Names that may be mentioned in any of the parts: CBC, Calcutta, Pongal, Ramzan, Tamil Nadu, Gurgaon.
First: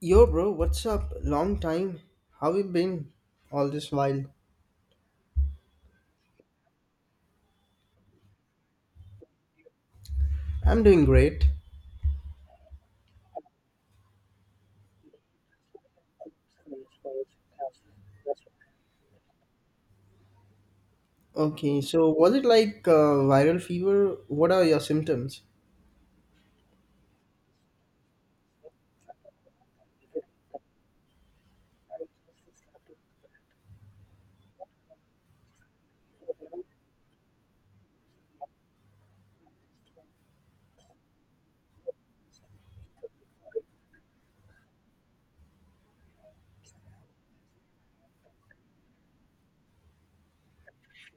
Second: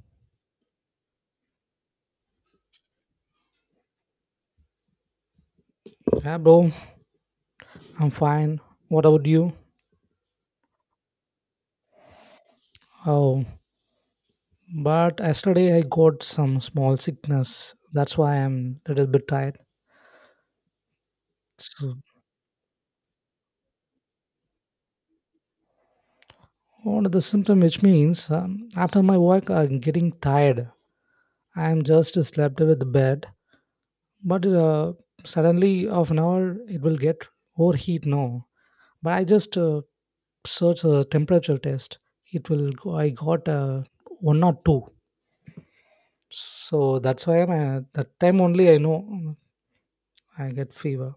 Yo, bro, what's up? Long time. How you been all this while? Yeah, bro, I'm fine. What about you? I'm doing great. Oh, but yesterday I got some small sickness. That's why I'm a little bit tired. Okay, So, so was it like viral fever? What are your symptoms? one of the symptom which means after my work I'm getting tired. I'm just slept with the bed, but suddenly of an hour it will get overheat now. But I just search a temperature test. It will go, I got one or two. So that's why I'm that time only I know I get fever.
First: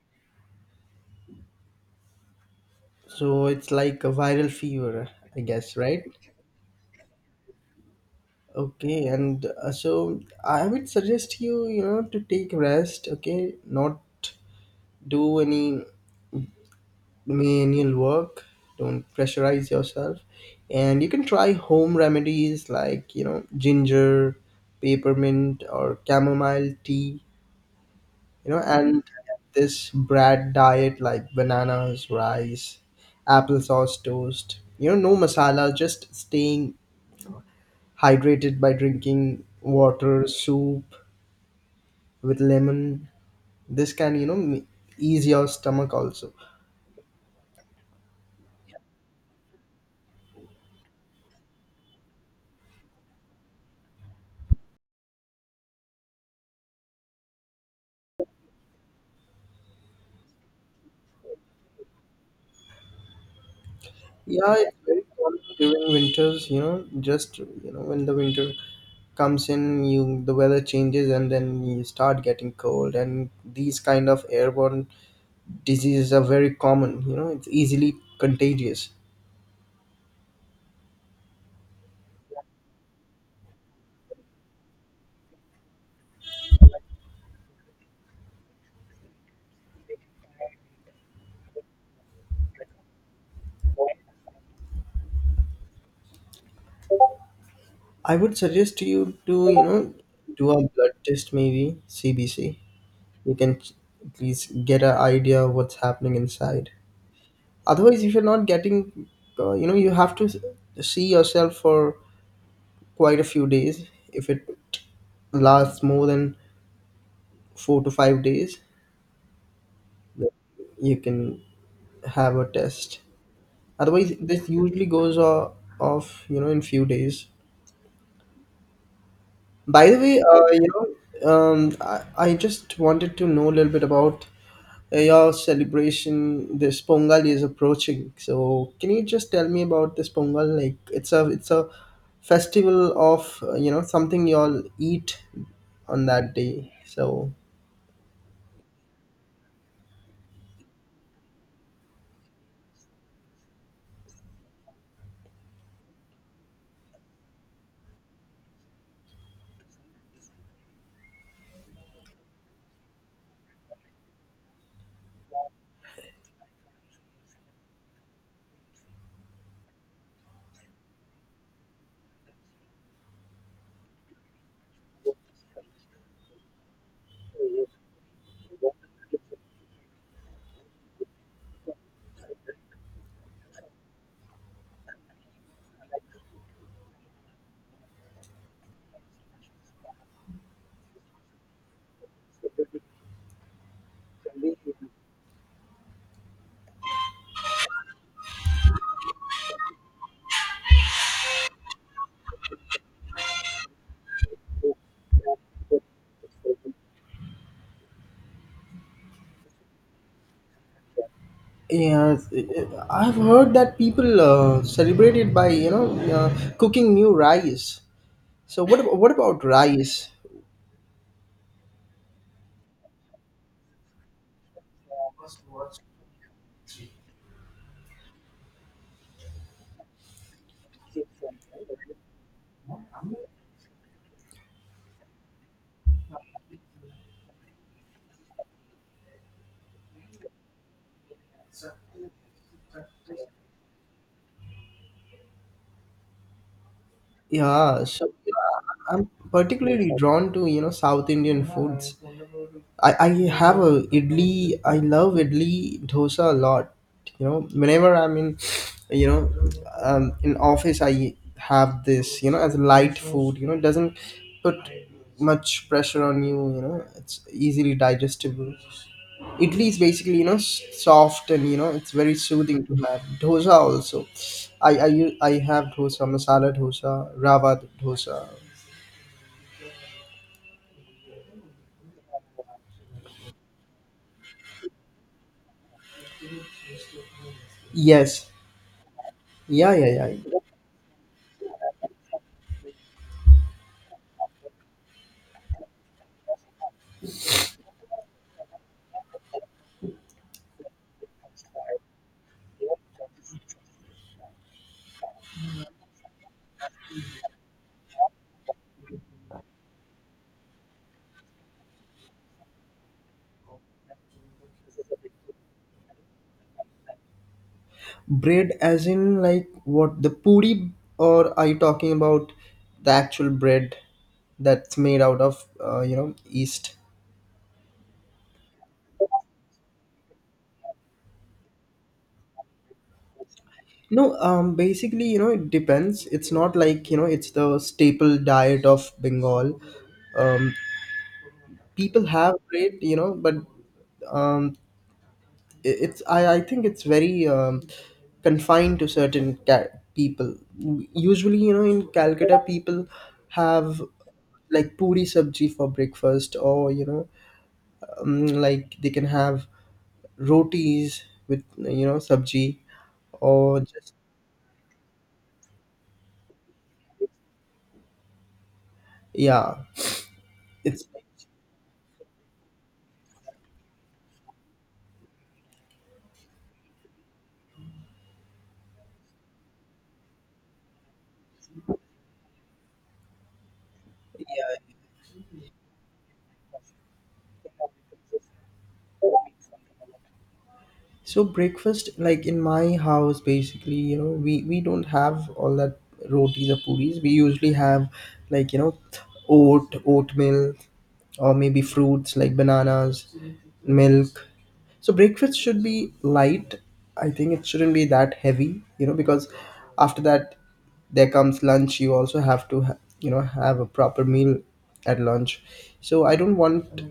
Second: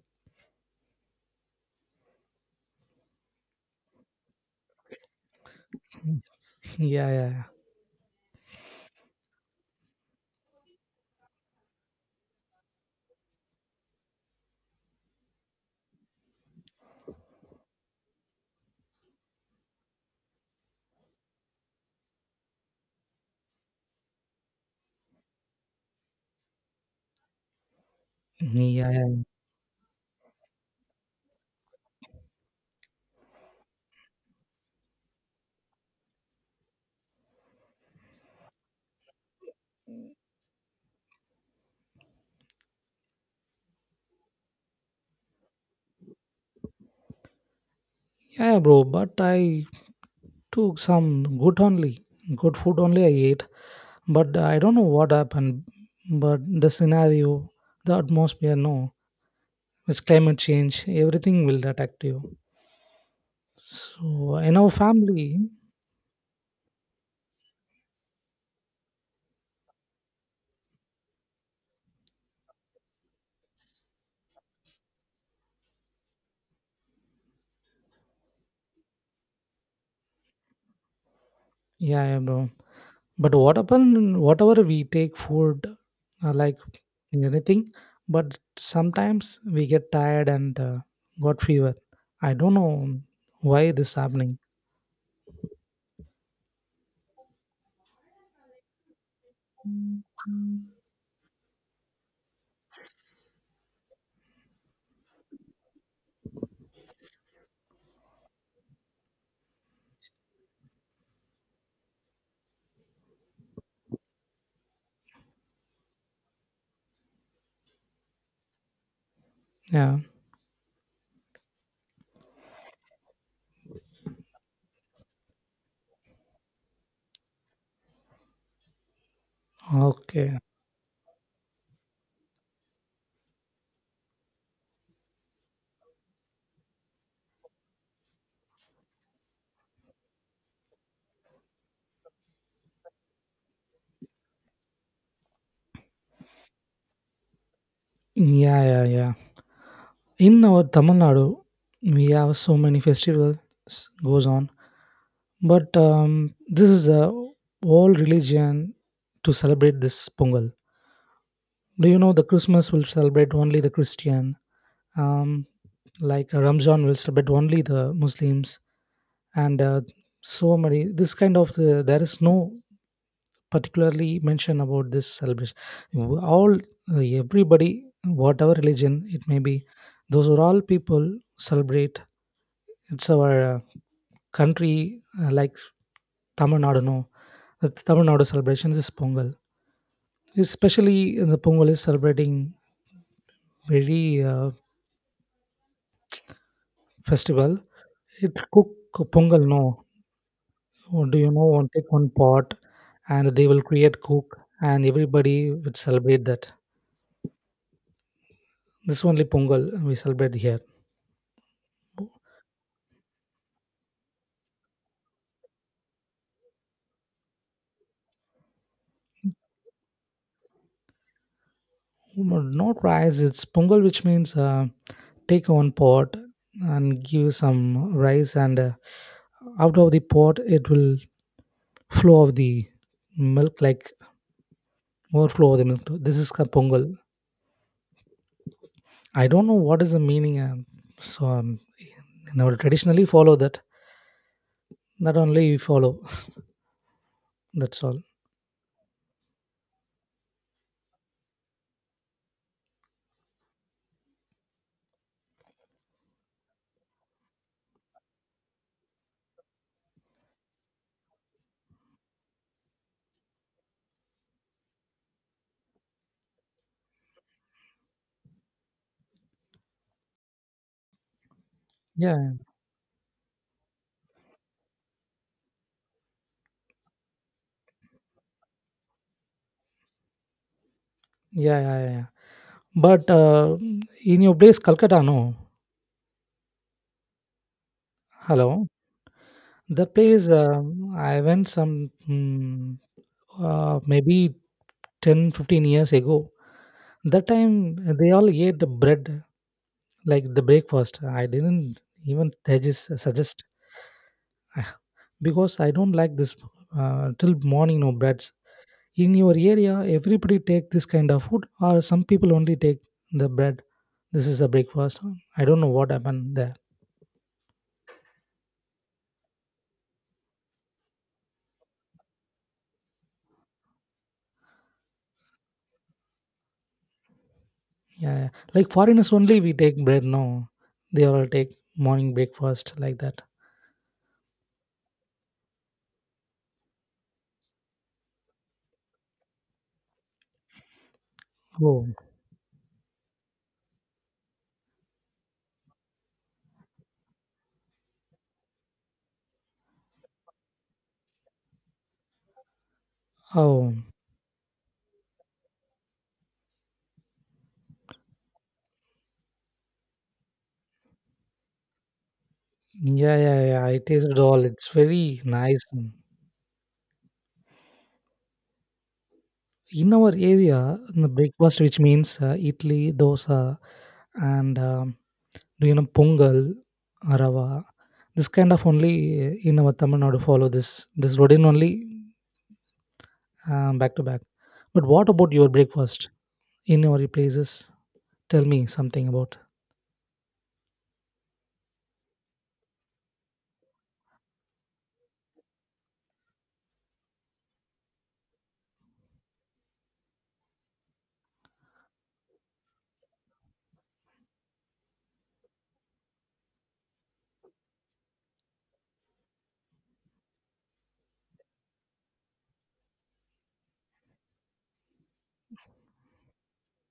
So it's like a viral fever, I guess, right? Yeah, yeah, Okay, and so I would suggest you, you know, to take rest. Okay, not do any manual work, don't pressurize yourself, and you can try home remedies like, you know, ginger, peppermint, or chamomile tea, you know. yeah, And yeah, this bread diet like bananas, rice, applesauce, toast, you know, no masala, just staying hydrated by drinking water, soup with lemon. This can, you know, ease your stomach also. yeah, bro. But I took some good only, good food only I ate. But I don't know what happened. But the scenario, the atmosphere, no, it's climate change. Everything will affect you. So Yeah, in our it's very cold family, during winters, you know, just, you know, when the winter comes in, you the weather changes and then you start getting cold, and these kind of airborne diseases are very common, you know. It's easily contagious. yeah, yeah, bro. But what happened? Whatever we take food, like anything, but sometimes we get tired and got fever. I don't know why this happening. I would suggest to, you know, do a blood test maybe, CBC. You can at least get an idea of what's happening inside. Otherwise, if you're not getting, you know, you have to see yourself for quite a few days. If it lasts more than 4 to 5 days, Yeah. then you can have a test. Otherwise, this usually goes off, you know, in few days. By the way, Okay. You know, I just wanted to know a little bit about your celebration. This Pongal is approaching, so can you just tell me about this Pongal? Like, it's a festival of, you know, something y'all eat on that day. So Yeah, yeah, yeah. In our Tamil Nadu, we have so many festivals goes on, but this is a whole religion to celebrate this Pongal. Do you know the Christmas will celebrate only the Christian, um, like Ramzan will celebrate only the Muslims, and so many this kind of the, there is no particularly mention about this celebration all everybody whatever religion it may be those are all people celebrate it's our country like tamil nadu no the tamil nadu celebrations is pongal especially in the pongal is celebrating very uh, festival it cook pongal no. Oh, do you know, one take one pot and they will create cook and everybody would celebrate that. This only Pongal we celebrate here. yes, I've heard that people celebrate it by, you know, cooking new rice. So what what about rice? Mm, not rice, it's Pongal, which means take one pot and give some rice, and out of the pot it will flow of the milk, like overflow of the milk. This is called Pongal. I don't know what is the meaning, so in our traditionally follow that. Not only we follow. Yeah, That's all. so yeah, I'm particularly drawn to, you know, South Indian foods. I have a idli. I love idli dosa a lot. You know, whenever I'm in, you know, in office, I have this. You know, as a light food. You know, it doesn't put much pressure on you. You know, it's easily digestible. Idli is basically, you know, soft, and you know it's very Yeah, soothing to have. Dosa also. I have dosa, masala dosa, rava dosa. yeah, yeah, yeah, yeah. But in your place, Calcutta, no. Yes. Hello. Yeah, The yeah, place yeah. I went some maybe 10-15 years ago. That time they all ate the bread like the breakfast. I didn't even suggest, because I don't like this till morning no breads. In your area, everybody take this kind of food, or some people only take the bread. This is a breakfast. I don't know what happened there. Bread as in like what, the puri, or are you talking about the actual bread that's made out of, you know, yeast? Yeah, yeah. Like foreigners only we take bread. No, they all take morning breakfast like that. No, basically, you know, it depends. It's not like, you know, it's the staple diet of Bengal. Um Oh, people have bread, you know, but um I think it's very confined to certain people. Usually, you know, in Calcutta people oh, have like puri sabji for breakfast, or you know, like they can have rotis with, you know, sabji, yeah, yeah, or yeah. I just tasted all. It's very nice. yeah In our area, it's in the breakfast, which means idli, dosa, and do you know pongal, rava. This kind of only in our Tamil Nadu follow this routine only back to back. But what about your breakfast in your places? Tell me something about. so. Breakfast, like in my house, basically, you know, we don't have all that rotis or puris. We usually have, like, you know, oat oatmeal, or maybe fruits like bananas, milk. So breakfast should be light. I think it shouldn't be that heavy, you know, because after that there comes lunch. You also have to, you know, have a proper meal at lunch. So I don't want,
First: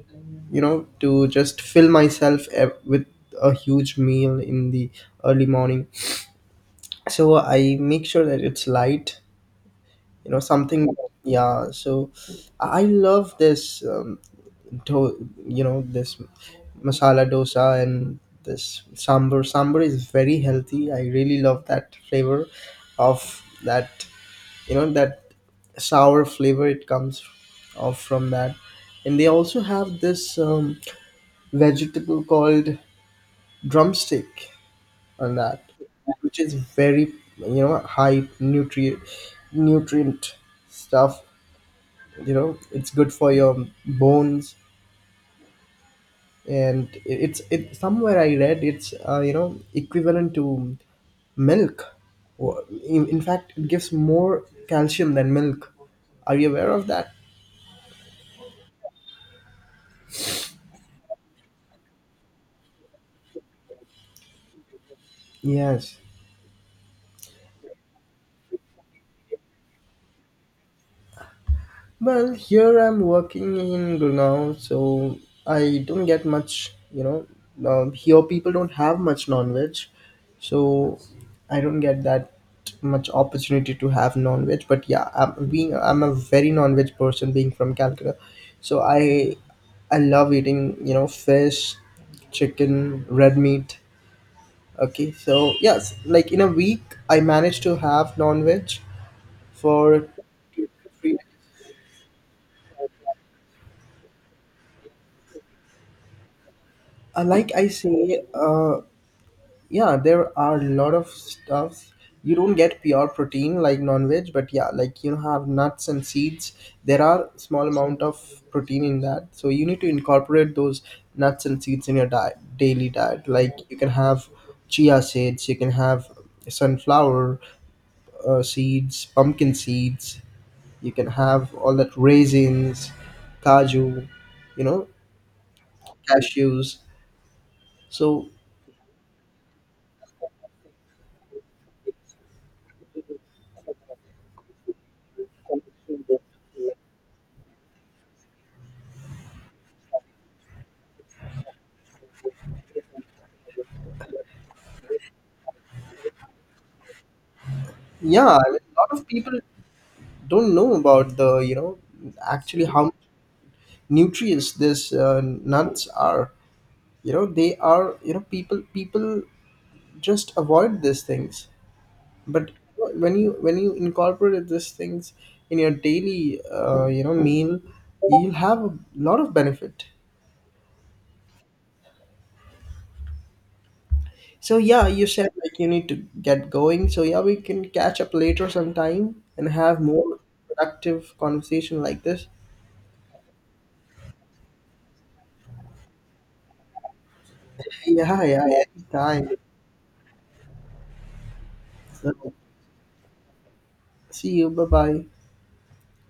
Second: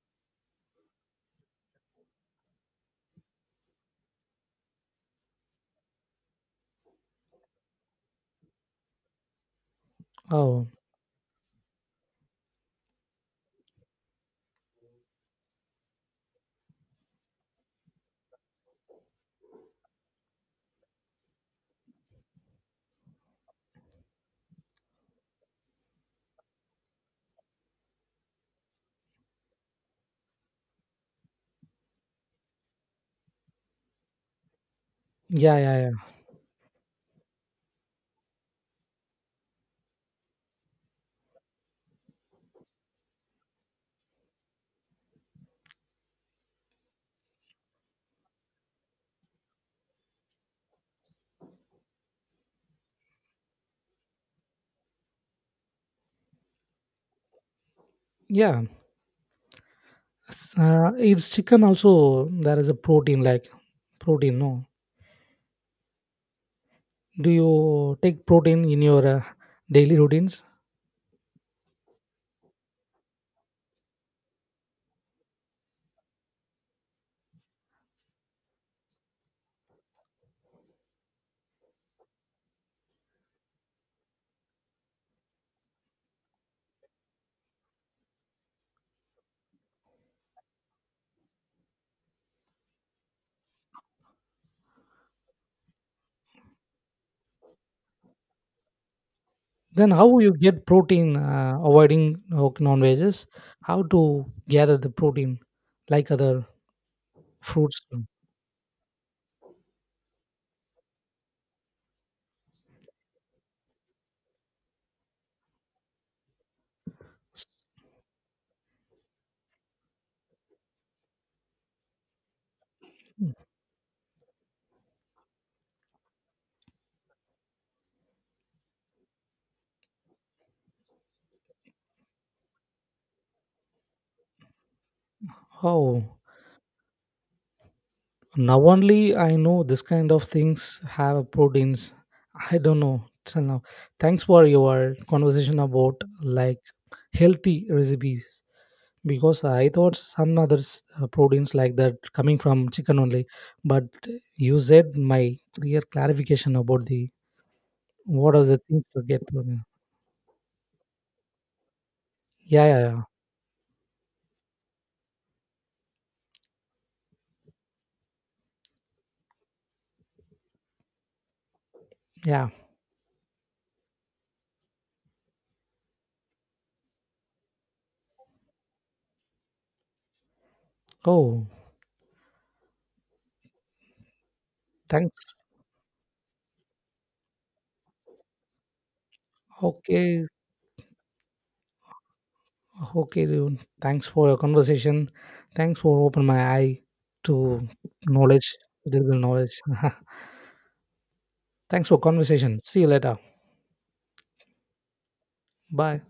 you know, to just fill myself with a huge meal in the early morning. So I make sure that it's light, you know, Oh, something. Yeah, so I love this, do, you know this masala dosa, and this sambar is very healthy. I really love that flavor of that, you know, that sour flavor it comes off from that. And they also have this, vegetable called drumstick on yeah, that, yeah, yeah, which is very, you know, high nutrient stuff, you know. It's good for your bones, and it's it somewhere I read it's, you know, equivalent to milk. Or in fact it gives more calcium than milk. Are you aware of that? yeah. It's chicken also. There is a protein, no. Yes. Do you take protein in your daily routines? Well, here I'm working in Gurgaon, so I don't get much, you know. Here people don't have much non-veg, so I don't get that much opportunity to have non-veg. But yeah, I'm a very non-veg person, being from Calcutta, so I love eating, you know, fish, chicken, red meat. Okay, so yes, like in a week, I managed to have non-veg Then for how you get protein avoiding non-veggies? How to gather the protein, like other like I fruits? say, yeah, there are a lot of stuffs. You don't get pure protein like non-veg, but yeah, like you have nuts and seeds. There are small amount of protein in that, so you need to incorporate those nuts and seeds in your diet, daily diet. Like you can have chia seeds, you can have sunflower, seeds, pumpkin seeds. You can have all that raisins, kaju, you know, Oh, cashews. So now only I know this kind of things have proteins. I don't know till now. Thanks for your conversation about, like, healthy recipes, because I thought some other proteins like that coming from chicken only. But you said my clear clarification about the what yeah, are I the mean, a things lot to of get people from. don't know about the, you know, actually Yeah, yeah, how yeah, nutrients this, nuts are, you know. They are, you know, people just avoid these things, yeah. but when you incorporate these things in your daily, you know, meal, you'll have a lot of benefit. Oh, So yeah, you said thanks. like you need to get going, so yeah, we can catch up later sometime and have more Okay, productive conversation like this. okay, dude. Thanks for your conversation. Thanks for open my eye to Yeah, knowledge, yeah, little anytime. knowledge. Thanks for So conversation. See you later. see you, bye bye. Bye.